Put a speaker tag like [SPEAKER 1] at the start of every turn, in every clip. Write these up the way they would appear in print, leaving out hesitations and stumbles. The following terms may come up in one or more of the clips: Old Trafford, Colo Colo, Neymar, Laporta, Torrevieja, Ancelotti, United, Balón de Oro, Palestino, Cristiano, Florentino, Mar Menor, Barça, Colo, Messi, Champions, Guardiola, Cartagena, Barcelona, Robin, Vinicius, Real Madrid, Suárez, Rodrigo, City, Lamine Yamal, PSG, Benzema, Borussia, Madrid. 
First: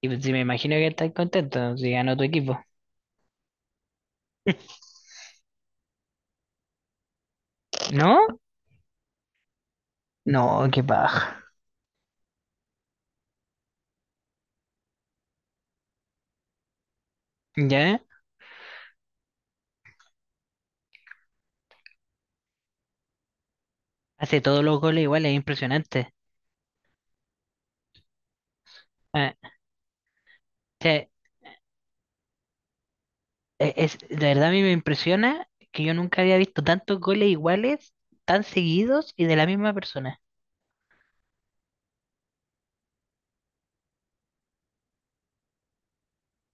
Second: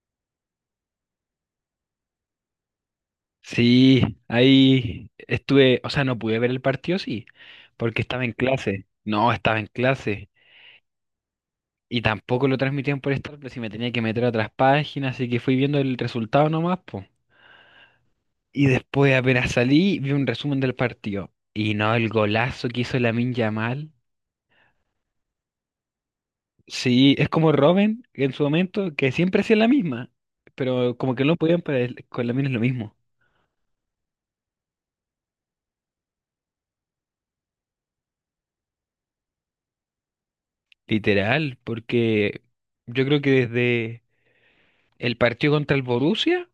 [SPEAKER 1] Y pues, sí, me imagino que estás contento si ganó tu equipo.
[SPEAKER 2] Sí, ahí estuve, o sea, no pude ver el partido, sí, porque estaba
[SPEAKER 1] ¿No?
[SPEAKER 2] en clase. No, estaba en clase.
[SPEAKER 1] No, qué paja.
[SPEAKER 2] Y tampoco lo transmitían por Star Plus y me tenía que meter a otras páginas, así que fui viendo el resultado nomás, po.
[SPEAKER 1] ¿Ya?
[SPEAKER 2] Y después apenas salí, vi un resumen del partido. Y no, el golazo que hizo Lamine Yamal.
[SPEAKER 1] Hace todos los goles igual, es impresionante.
[SPEAKER 2] Sí, es como Robin en su momento, que
[SPEAKER 1] Ah,
[SPEAKER 2] siempre hacía la misma,
[SPEAKER 1] o
[SPEAKER 2] pero
[SPEAKER 1] sea,
[SPEAKER 2] como que no podían para él, con Lamine es lo mismo.
[SPEAKER 1] es, de verdad a mí me impresiona que yo nunca había visto tantos goles iguales, tan seguidos y de la misma persona.
[SPEAKER 2] Literal, porque yo creo que desde el partido contra el Borussia.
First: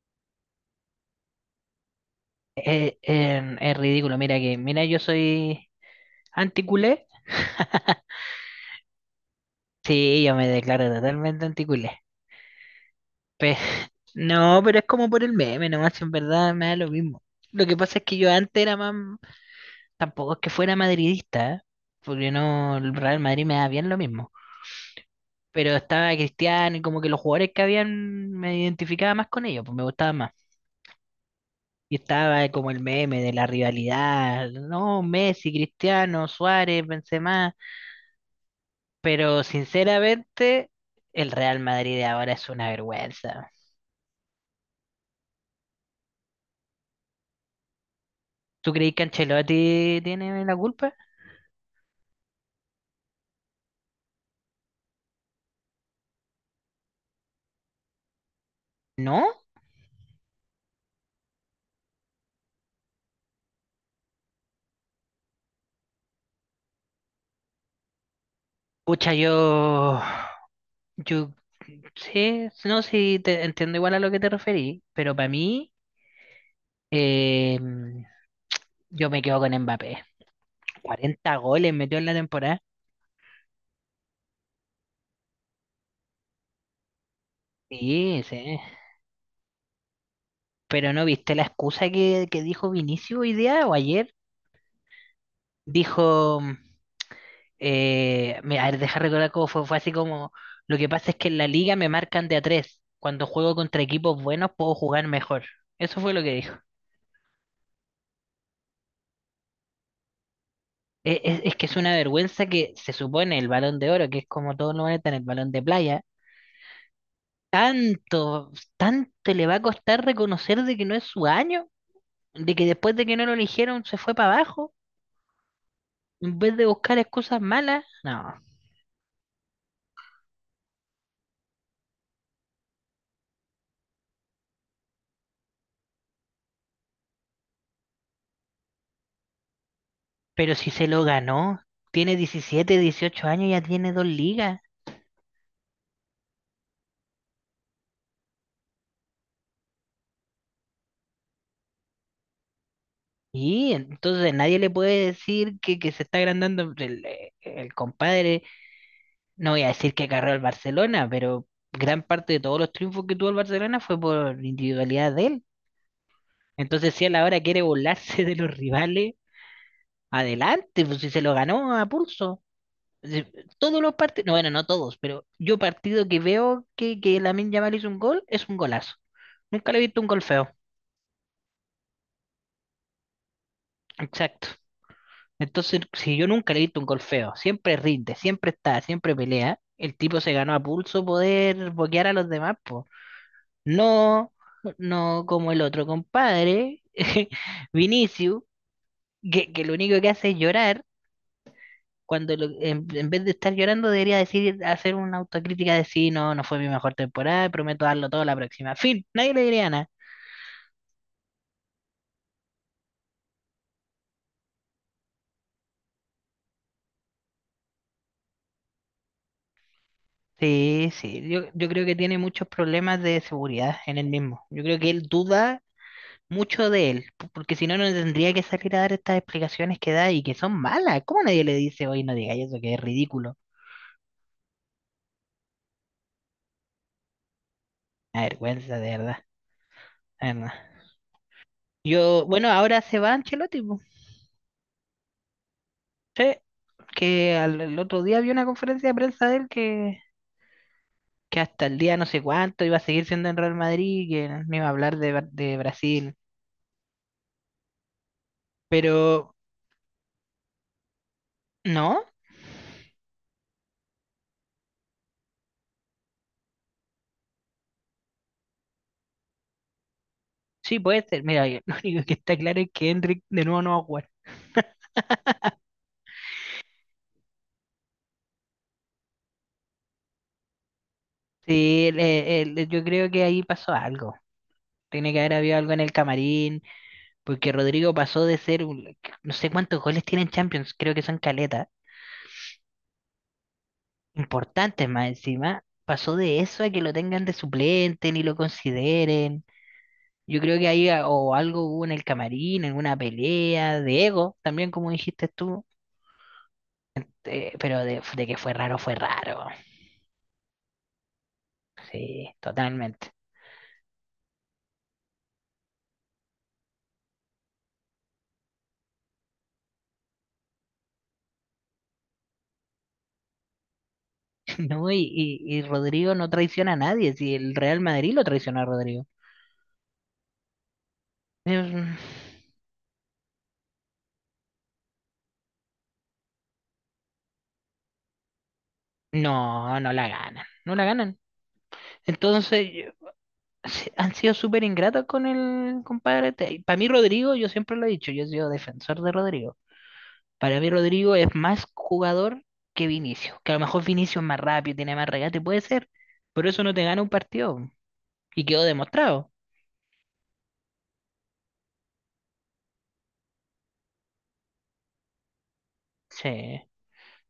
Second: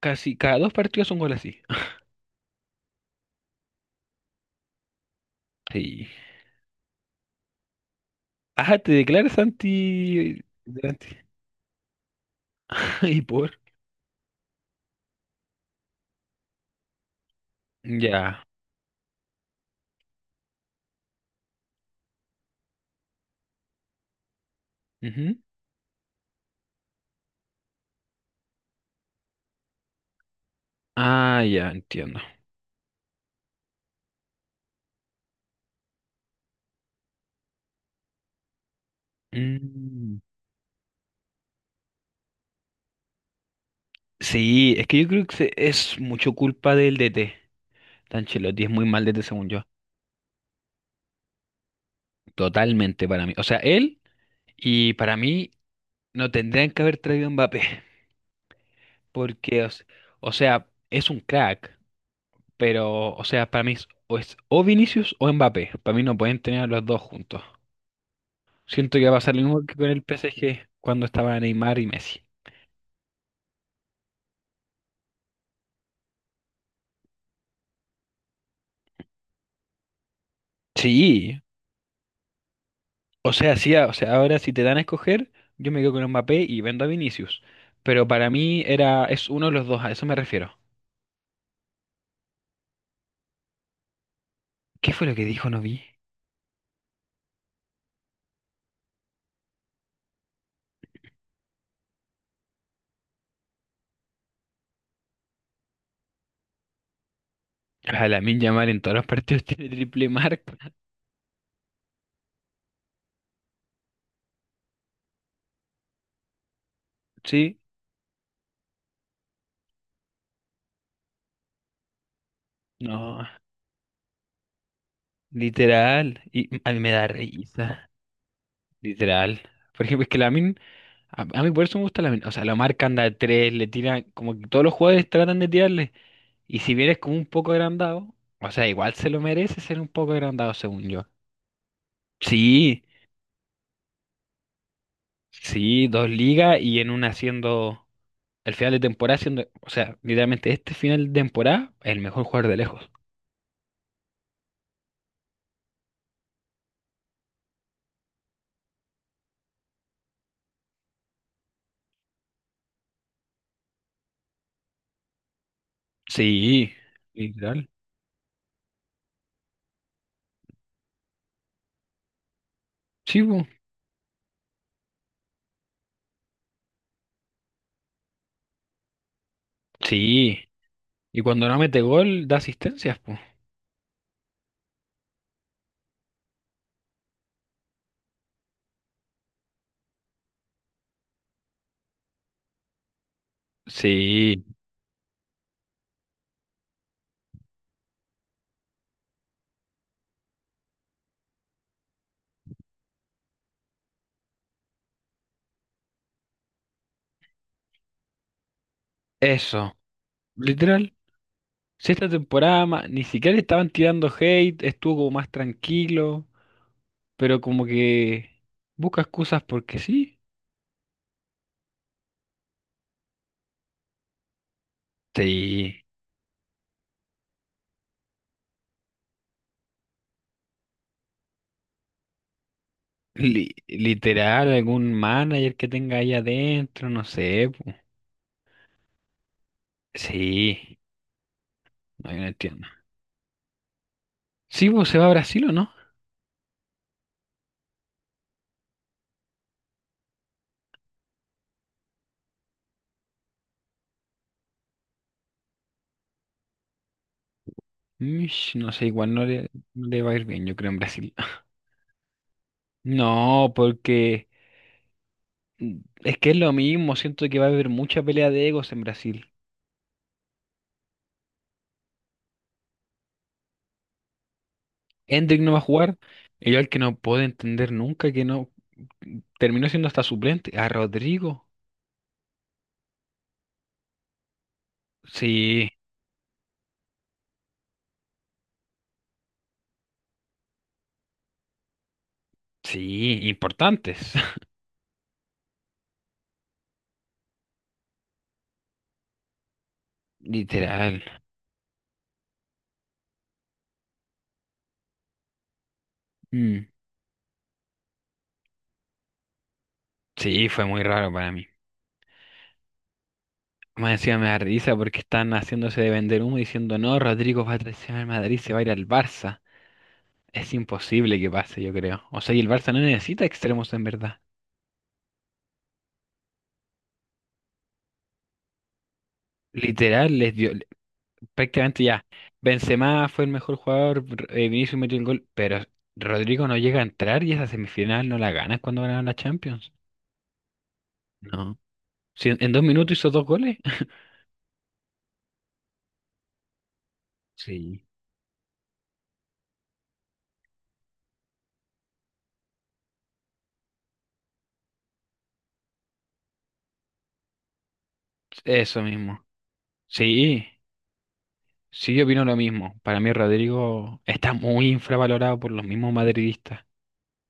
[SPEAKER 2] Casi cada dos partidos un gol así.
[SPEAKER 1] Es ridículo, mira, yo soy
[SPEAKER 2] Sí.
[SPEAKER 1] anticulé.
[SPEAKER 2] Ah, te declaras
[SPEAKER 1] Sí, yo
[SPEAKER 2] anti...
[SPEAKER 1] me declaro
[SPEAKER 2] delante.
[SPEAKER 1] totalmente anticulé.
[SPEAKER 2] Y por...
[SPEAKER 1] Pe- no, pero es como por el meme, nomás en verdad me da lo mismo. Lo que pasa es que yo
[SPEAKER 2] Ya.
[SPEAKER 1] antes era más. Tampoco es que fuera madridista, ¿eh? Porque no, el Real Madrid me da bien lo mismo.
[SPEAKER 2] Ujú.
[SPEAKER 1] Pero estaba Cristiano y como que los jugadores que habían me identificaba más con ellos, pues me gustaba más.
[SPEAKER 2] Ah, ya,
[SPEAKER 1] Y
[SPEAKER 2] entiendo.
[SPEAKER 1] estaba como el meme de la rivalidad, no, Messi, Cristiano, Suárez, Benzema. Pero
[SPEAKER 2] Mm.
[SPEAKER 1] sinceramente, el Real Madrid de ahora es una vergüenza.
[SPEAKER 2] Sí, es que yo creo que es mucho culpa del DT. Ancelotti es
[SPEAKER 1] ¿Tú
[SPEAKER 2] muy
[SPEAKER 1] crees que
[SPEAKER 2] mal DT según yo.
[SPEAKER 1] Ancelotti tiene la culpa?
[SPEAKER 2] Totalmente para mí. O sea, él y para mí no tendrían que haber traído a Mbappé.
[SPEAKER 1] ¿No?
[SPEAKER 2] Porque, o sea, es un crack. Pero, o sea, para mí es o Vinicius o Mbappé. Para mí no pueden tener a los dos juntos. Siento que
[SPEAKER 1] Pucha,
[SPEAKER 2] va a pasar lo mismo que con
[SPEAKER 1] yo,
[SPEAKER 2] el PSG cuando
[SPEAKER 1] yo
[SPEAKER 2] estaba Neymar y Messi.
[SPEAKER 1] Sí, no, sí, te entiendo igual a lo que te referí, pero para mí. Eh, yo me quedo con Mbappé. cuarenta
[SPEAKER 2] Sí,
[SPEAKER 1] goles metió en la temporada.
[SPEAKER 2] o sea, sí, o sea, ahora si te dan a escoger, yo me quedo con Mbappé y vendo a Vinicius. Pero
[SPEAKER 1] Sí,
[SPEAKER 2] para
[SPEAKER 1] sí.
[SPEAKER 2] mí era, es uno de los dos, a eso me refiero.
[SPEAKER 1] Pero ¿no viste la excusa que dijo Vinicius hoy día o ayer?
[SPEAKER 2] ¿Qué fue lo que dijo? No vi.
[SPEAKER 1] Dijo, a ver, deja recordar cómo fue, fue así como, lo que pasa es que en la liga me marcan de a tres. Cuando juego contra equipos buenos puedo jugar mejor. Eso fue lo que dijo.
[SPEAKER 2] A Lamine Yamal en todos los partidos tiene triple marca.
[SPEAKER 1] Es que es una vergüenza que se supone el Balón de Oro, que es como todos lo van a tener, el Balón de Playa.
[SPEAKER 2] Sí,
[SPEAKER 1] Tanto, tanto le va a costar reconocer de que no es su año, de que después de que
[SPEAKER 2] no,
[SPEAKER 1] no lo eligieron se fue para abajo,
[SPEAKER 2] literal.
[SPEAKER 1] en
[SPEAKER 2] Y
[SPEAKER 1] vez de
[SPEAKER 2] a mí me
[SPEAKER 1] buscar
[SPEAKER 2] da
[SPEAKER 1] excusas malas.
[SPEAKER 2] risa,
[SPEAKER 1] No,
[SPEAKER 2] literal. Por ejemplo, es que la A, a mí por eso me gusta o sea, la marca anda de tres, como que todos los jugadores tratan de tirarle. Y si vienes como un poco agrandado, o sea, igual se lo merece ser un poco agrandado,
[SPEAKER 1] pero si
[SPEAKER 2] según
[SPEAKER 1] se lo
[SPEAKER 2] yo.
[SPEAKER 1] ganó, tiene 17
[SPEAKER 2] Sí,
[SPEAKER 1] 18 años, ya tiene dos ligas.
[SPEAKER 2] sí, dos ligas y en una siendo el final de temporada siendo, o sea, literalmente este final de temporada, el mejor jugador de lejos.
[SPEAKER 1] Y entonces nadie le puede decir que se está agrandando el compadre. No voy a decir que agarró al Barcelona, pero gran parte de todos los triunfos que tuvo el Barcelona fue por individualidad de él.
[SPEAKER 2] Sí,
[SPEAKER 1] Entonces, si a la hora quiere
[SPEAKER 2] literal.
[SPEAKER 1] burlarse de los rivales, adelante, pues si se lo ganó a pulso.
[SPEAKER 2] Sí,
[SPEAKER 1] Si-
[SPEAKER 2] po.
[SPEAKER 1] Todos los partidos, no, bueno, no todos, pero yo partido que veo que Lamine Yamal hizo un gol, es un golazo. Nunca le he visto un gol
[SPEAKER 2] Sí.
[SPEAKER 1] feo.
[SPEAKER 2] Y cuando no mete gol, da asistencias, pues.
[SPEAKER 1] Exacto. Entonces, si yo nunca le he visto un gol feo, siempre rinde, siempre está, siempre pelea, el tipo se ganó a pulso poder boquear a los demás, po. No,
[SPEAKER 2] Sí,
[SPEAKER 1] no como el otro compadre, Vinicius, que lo único que hace es llorar cuando en, vez de estar llorando debería decir, hacer una autocrítica de sí, no, no fue mi mejor temporada, prometo darlo todo la próxima. Fin, nadie le diría
[SPEAKER 2] eso.
[SPEAKER 1] nada.
[SPEAKER 2] Literal. Si esta temporada ni siquiera le estaban tirando hate, estuvo como más tranquilo, pero como que busca excusas porque sí.
[SPEAKER 1] Sí, sí, yo creo que tiene muchos problemas de seguridad en él mismo. Yo creo que él duda
[SPEAKER 2] Sí.
[SPEAKER 1] mucho de él, porque si no, no tendría que salir a dar estas explicaciones que da y que son malas. ¿Cómo nadie le dice, oye, no digáis eso, que es ridículo?
[SPEAKER 2] Literal, algún manager que tenga ahí adentro, no sé, po.
[SPEAKER 1] Una vergüenza, de verdad, de verdad.
[SPEAKER 2] Sí, no, yo
[SPEAKER 1] Yo,
[SPEAKER 2] no
[SPEAKER 1] bueno,
[SPEAKER 2] entiendo.
[SPEAKER 1] ahora se va Ancelotti, po.
[SPEAKER 2] Sí, pues ¿se va a Brasil o no?
[SPEAKER 1] Sí, que el otro día vi una conferencia de prensa de él que hasta el día no sé cuánto iba a seguir siendo en Real Madrid, que no iba a hablar de Brasil.
[SPEAKER 2] Mish, no sé, igual no
[SPEAKER 1] Pero
[SPEAKER 2] le, no le va a ir bien, yo creo, en Brasil.
[SPEAKER 1] no,
[SPEAKER 2] No, porque mm, es que es lo mismo, siento que va a haber mucha pelea de egos en Brasil.
[SPEAKER 1] sí puede ser. Mira, lo único que está claro es que Hendrik de nuevo no va a jugar.
[SPEAKER 2] Hendrick no va a jugar. Y yo al que no puedo entender nunca que no terminó siendo hasta suplente. A Rodrigo.
[SPEAKER 1] Sí, yo creo que ahí pasó algo. Tiene que haber habido
[SPEAKER 2] Sí,
[SPEAKER 1] algo en el camarín, porque Rodrigo pasó de ser, no sé cuántos goles tiene en Champions, creo que son caletas,
[SPEAKER 2] sí, importantes.
[SPEAKER 1] importantes más encima. Pasó de eso a que lo tengan de suplente, ni lo consideren. Yo creo que ahí
[SPEAKER 2] Literal.
[SPEAKER 1] o algo hubo en el camarín, alguna pelea de ego, también como dijiste tú,
[SPEAKER 2] Mm.
[SPEAKER 1] pero de que fue raro, fue raro.
[SPEAKER 2] Sí, fue muy raro para mí.
[SPEAKER 1] Sí, totalmente.
[SPEAKER 2] Más encima me da risa porque están haciéndose de vender humo diciendo, no, Rodrigo va a traicionar al Madrid, se va a ir al Barça. Es imposible que pase, yo creo. O sea, y el Barça no necesita extremos en verdad.
[SPEAKER 1] No, y Rodrigo no traiciona a nadie, si el Real Madrid lo traicionó a Rodrigo.
[SPEAKER 2] Literal, les dio, prácticamente
[SPEAKER 1] Em,
[SPEAKER 2] ya. Benzema fue el mejor jugador, Vinicius metió el gol, pero Rodrigo no llega a entrar y esa semifinal no la ganan cuando ganaron la Champions.
[SPEAKER 1] No, no la ganan, no la ganan.
[SPEAKER 2] No, si en dos
[SPEAKER 1] Entonces,
[SPEAKER 2] minutos hizo dos goles.
[SPEAKER 1] han sido súper ingratos con el compadre. Para mí, Rodrigo, yo siempre lo
[SPEAKER 2] Sí.
[SPEAKER 1] he dicho, yo he sido defensor de Rodrigo. Para mí Rodrigo es más jugador que Vinicio, que a lo mejor Vinicio es más rápido, tiene más regate, puede ser, pero eso no te gana un partido y quedó
[SPEAKER 2] Eso mismo.
[SPEAKER 1] demostrado.
[SPEAKER 2] Sí, sí, yo opino lo mismo. Para mí Rodrigo está muy infravalorado por los mismos
[SPEAKER 1] Sí.
[SPEAKER 2] madridistas.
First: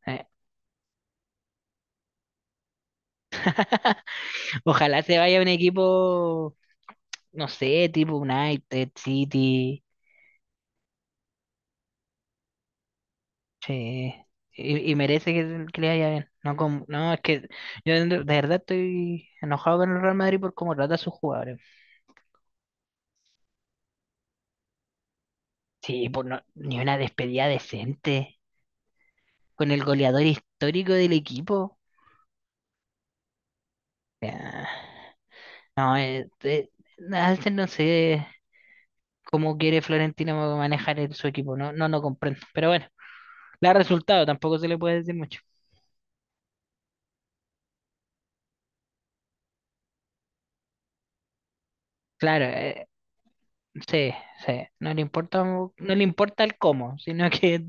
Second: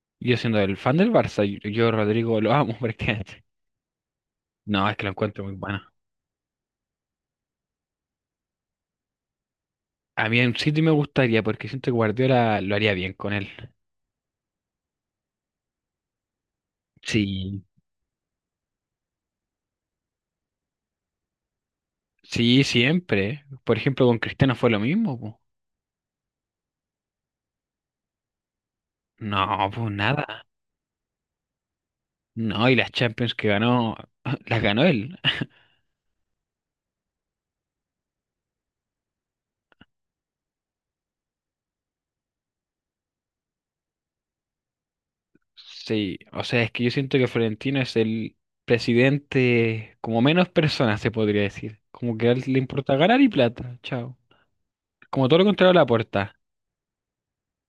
[SPEAKER 1] eh.
[SPEAKER 2] Yo siendo el fan del Barça, yo Rodrigo lo amo prácticamente. No, es
[SPEAKER 1] Ojalá
[SPEAKER 2] que lo
[SPEAKER 1] se vaya a
[SPEAKER 2] encuentro
[SPEAKER 1] un
[SPEAKER 2] muy bueno.
[SPEAKER 1] equipo, no sé, tipo United, City,
[SPEAKER 2] A mí en City me gustaría porque siento que Guardiola lo haría bien con él.
[SPEAKER 1] sí. Y merece que le vaya bien. No, no, es que
[SPEAKER 2] Sí,
[SPEAKER 1] yo de verdad estoy enojado con el Real Madrid por cómo trata a sus jugadores.
[SPEAKER 2] sí, siempre. Por ejemplo, con Cristiano fue lo mismo, po.
[SPEAKER 1] Sí, por ni una despedida decente
[SPEAKER 2] No,
[SPEAKER 1] con el
[SPEAKER 2] pues
[SPEAKER 1] goleador
[SPEAKER 2] nada.
[SPEAKER 1] histórico del equipo.
[SPEAKER 2] No, y las Champions que ganó, las
[SPEAKER 1] Ya.
[SPEAKER 2] ganó él.
[SPEAKER 1] No, Alten no sé cómo quiere Florentino manejar su equipo, no, no lo comprendo. Pero bueno, le ha resultado, tampoco se le puede decir mucho.
[SPEAKER 2] Sí, o sea, es que yo siento que Florentino es el presidente como menos personas, se podría decir. Como que a él
[SPEAKER 1] Claro,
[SPEAKER 2] le importa ganar y plata,
[SPEAKER 1] sí,
[SPEAKER 2] chao.
[SPEAKER 1] sí, no le
[SPEAKER 2] Como todo
[SPEAKER 1] importa,
[SPEAKER 2] lo contrario a
[SPEAKER 1] no le
[SPEAKER 2] Laporta.
[SPEAKER 1] importa el cómo, sino que,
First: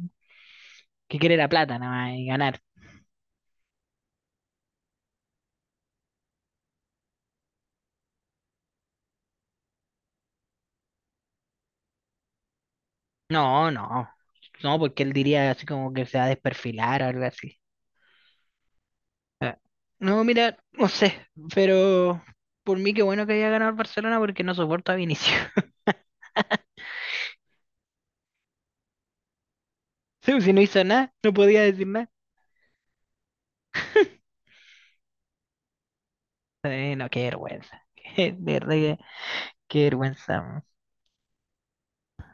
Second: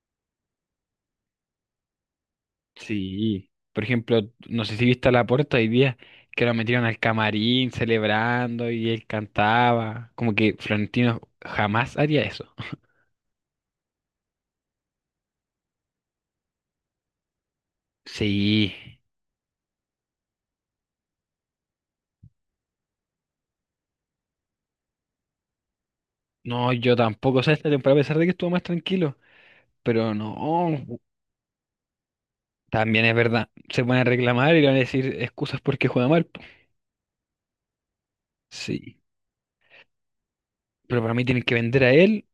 [SPEAKER 1] que quiere la plata nada más y ganar.
[SPEAKER 2] Sí. Por ejemplo, no sé si viste a Laporta hoy día, que lo metieron al camarín celebrando y él cantaba. Como que Florentino jamás haría eso.
[SPEAKER 1] No, no, no, porque él diría así como que se va a desperfilar o algo así.
[SPEAKER 2] Sí.
[SPEAKER 1] Ah, no, mira, no sé, pero por mí qué bueno que haya ganado el Barcelona porque no soporto a Vinicius.
[SPEAKER 2] No, yo tampoco, o sea, esta temporada, a pesar de que estuvo más tranquilo, pero no,
[SPEAKER 1] Sí, si no hizo nada, no podía decir nada.
[SPEAKER 2] también es verdad, se van a reclamar y le van a decir excusas porque juega mal, po.
[SPEAKER 1] No, qué vergüenza. De verdad que
[SPEAKER 2] Sí,
[SPEAKER 1] qué vergüenza. Man.
[SPEAKER 2] pero para mí tienen que vender a él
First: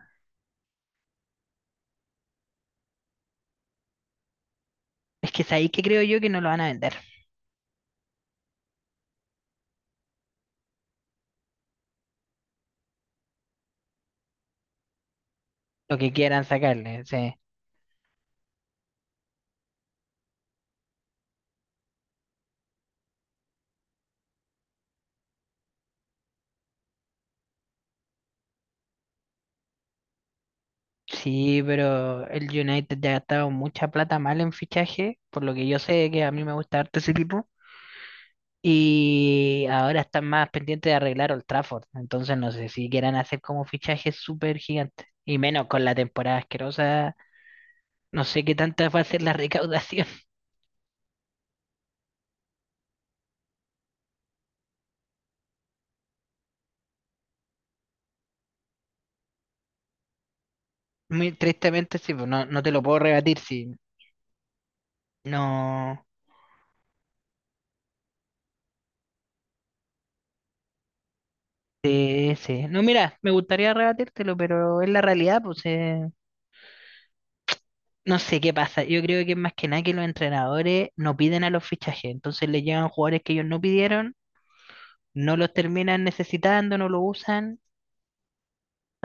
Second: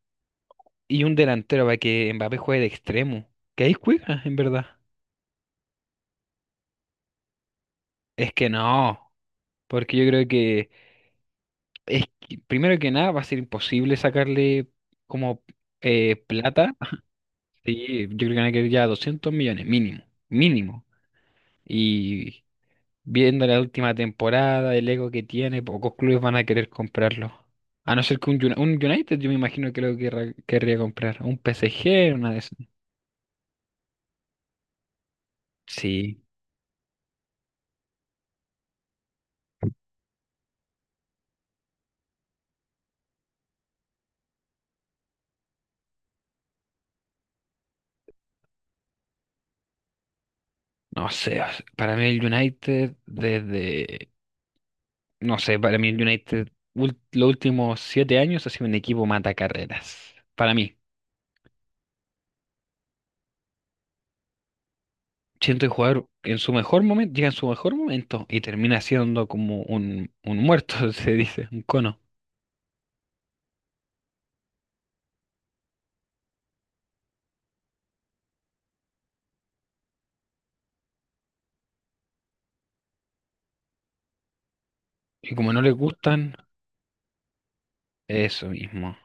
[SPEAKER 2] y un delantero para que Mbappé juegue de extremo, que ahí juega, en verdad.
[SPEAKER 1] Es que es ahí que creo yo que no lo van a vender.
[SPEAKER 2] Es que no, porque yo creo que, es que, primero que nada va a ser imposible sacarle como
[SPEAKER 1] Lo que quieran
[SPEAKER 2] plata,
[SPEAKER 1] sacarle. Sí,
[SPEAKER 2] sí, yo creo que van a querer ya 200 millones mínimo, mínimo. Y viendo la última temporada, el ego que tiene, pocos clubes van a querer comprarlo. A no ser que un, un United, yo me imagino que lo querría comprar. Un
[SPEAKER 1] sí,
[SPEAKER 2] PSG,
[SPEAKER 1] pero
[SPEAKER 2] una de
[SPEAKER 1] el
[SPEAKER 2] esas.
[SPEAKER 1] United ya ha gastado mucha plata mal en fichaje, por lo que yo sé que
[SPEAKER 2] Sí,
[SPEAKER 1] a mí me gusta harto ese tipo. Y ahora están más pendientes de arreglar Old Trafford. Entonces no sé si quieran hacer como fichajes súper gigantes. Y menos con la temporada asquerosa. No sé qué tanta va a ser la recaudación.
[SPEAKER 2] no sé, o sea, para mí el United, desde. No sé, para mí el United, los últimos 7 años ha sido un equipo mata carreras. Para mí.
[SPEAKER 1] Muy tristemente, sí, pues no, no te lo puedo rebatir, sí.
[SPEAKER 2] Siento el
[SPEAKER 1] No.
[SPEAKER 2] jugador en su mejor momento, llega en su mejor momento y termina siendo como un muerto, se dice, un cono.
[SPEAKER 1] Sí, sí. No, mira, me gustaría rebatírtelo, pero es la realidad, pues no sé qué pasa. Yo creo que es más que nada que los entrenadores no piden a los fichajes, entonces les llegan jugadores que ellos no pidieron,
[SPEAKER 2] Y
[SPEAKER 1] no los
[SPEAKER 2] como no le
[SPEAKER 1] terminan
[SPEAKER 2] gustan,
[SPEAKER 1] necesitando, no lo usan.
[SPEAKER 2] eso mismo.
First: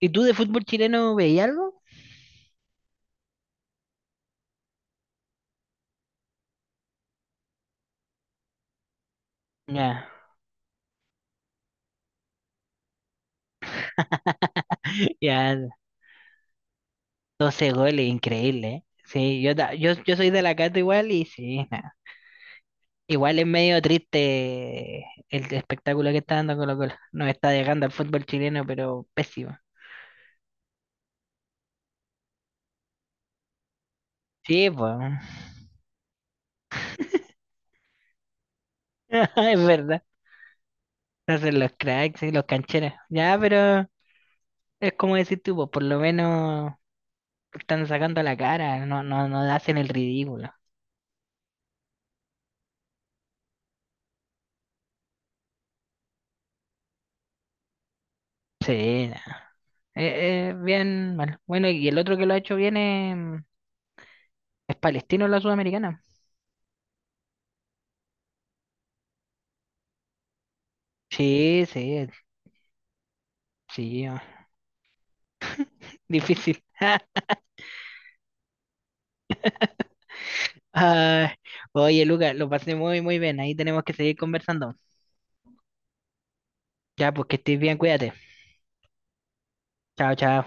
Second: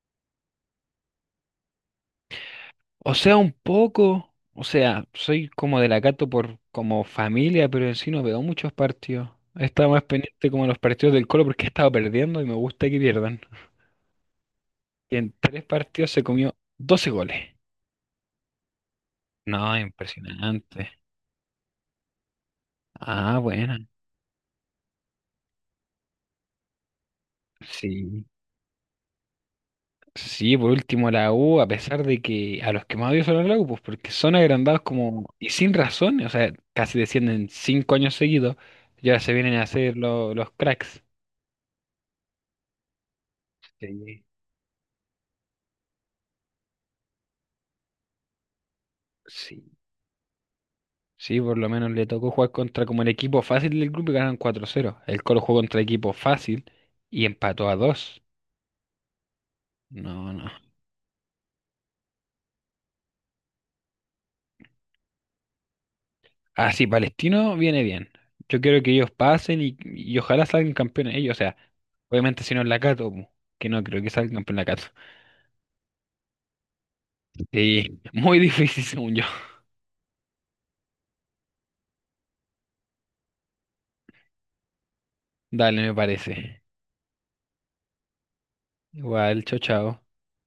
[SPEAKER 1] ¿Y tú de fútbol chileno veías algo?
[SPEAKER 2] O sea, un poco, o sea, soy como de la Cato por como familia, pero en sí no veo muchos partidos. He estado más
[SPEAKER 1] Ya,
[SPEAKER 2] pendiente como de los partidos del Colo porque he estado perdiendo y me gusta que pierdan. Y
[SPEAKER 1] ya,
[SPEAKER 2] en 3 partidos se comió 12 goles.
[SPEAKER 1] 12 goles, increíble, ¿eh? Sí, yo, ta-
[SPEAKER 2] No,
[SPEAKER 1] yo, yo soy de la Cato
[SPEAKER 2] impresionante.
[SPEAKER 1] igual y sí, nada. Igual
[SPEAKER 2] Ah,
[SPEAKER 1] es
[SPEAKER 2] bueno.
[SPEAKER 1] medio triste el espectáculo que está dando Colo Colo. Nos está dejando al
[SPEAKER 2] Sí.
[SPEAKER 1] fútbol chileno, pero pésimo.
[SPEAKER 2] Sí, por último la U, a pesar de que a los que más odio son a la U, pues porque son
[SPEAKER 1] Sí,
[SPEAKER 2] agrandados
[SPEAKER 1] pues.
[SPEAKER 2] como y sin razón, o sea, casi descienden 5 años seguidos, ya se vienen a
[SPEAKER 1] Es
[SPEAKER 2] hacer
[SPEAKER 1] verdad.
[SPEAKER 2] los cracks.
[SPEAKER 1] No hacen los cracks y los cancheros. Ya, pero
[SPEAKER 2] Sí.
[SPEAKER 1] es como decir tú, po, por lo menos están sacando la cara, no, no, no
[SPEAKER 2] Sí,
[SPEAKER 1] hacen el ridículo.
[SPEAKER 2] sí, por lo menos le tocó jugar contra como el equipo fácil del grupo y ganaron 4-0. El Colo jugó contra equipo fácil y empató a dos.
[SPEAKER 1] Sí, na.
[SPEAKER 2] No, no.
[SPEAKER 1] Bien, bueno. Bueno, y el otro que lo ha hecho bien es Palestino, la Sudamericana.
[SPEAKER 2] Ah, sí, Palestino viene bien. Yo quiero que ellos pasen y ojalá salgan campeones ellos. O sea,
[SPEAKER 1] Sí, sí,
[SPEAKER 2] obviamente si no es la Cato, pu, que no creo
[SPEAKER 1] sí,
[SPEAKER 2] que
[SPEAKER 1] oh,
[SPEAKER 2] salgan campeón la Cato.
[SPEAKER 1] difícil.
[SPEAKER 2] Sí, muy difícil según yo.
[SPEAKER 1] Ah, oye, Lucas, lo pasé muy, muy bien. Ahí tenemos que seguir conversando.
[SPEAKER 2] Dale, me parece.
[SPEAKER 1] Ya, pues que estés bien, cuídate.
[SPEAKER 2] Igual, chao, chao.
[SPEAKER 1] Chao, chao.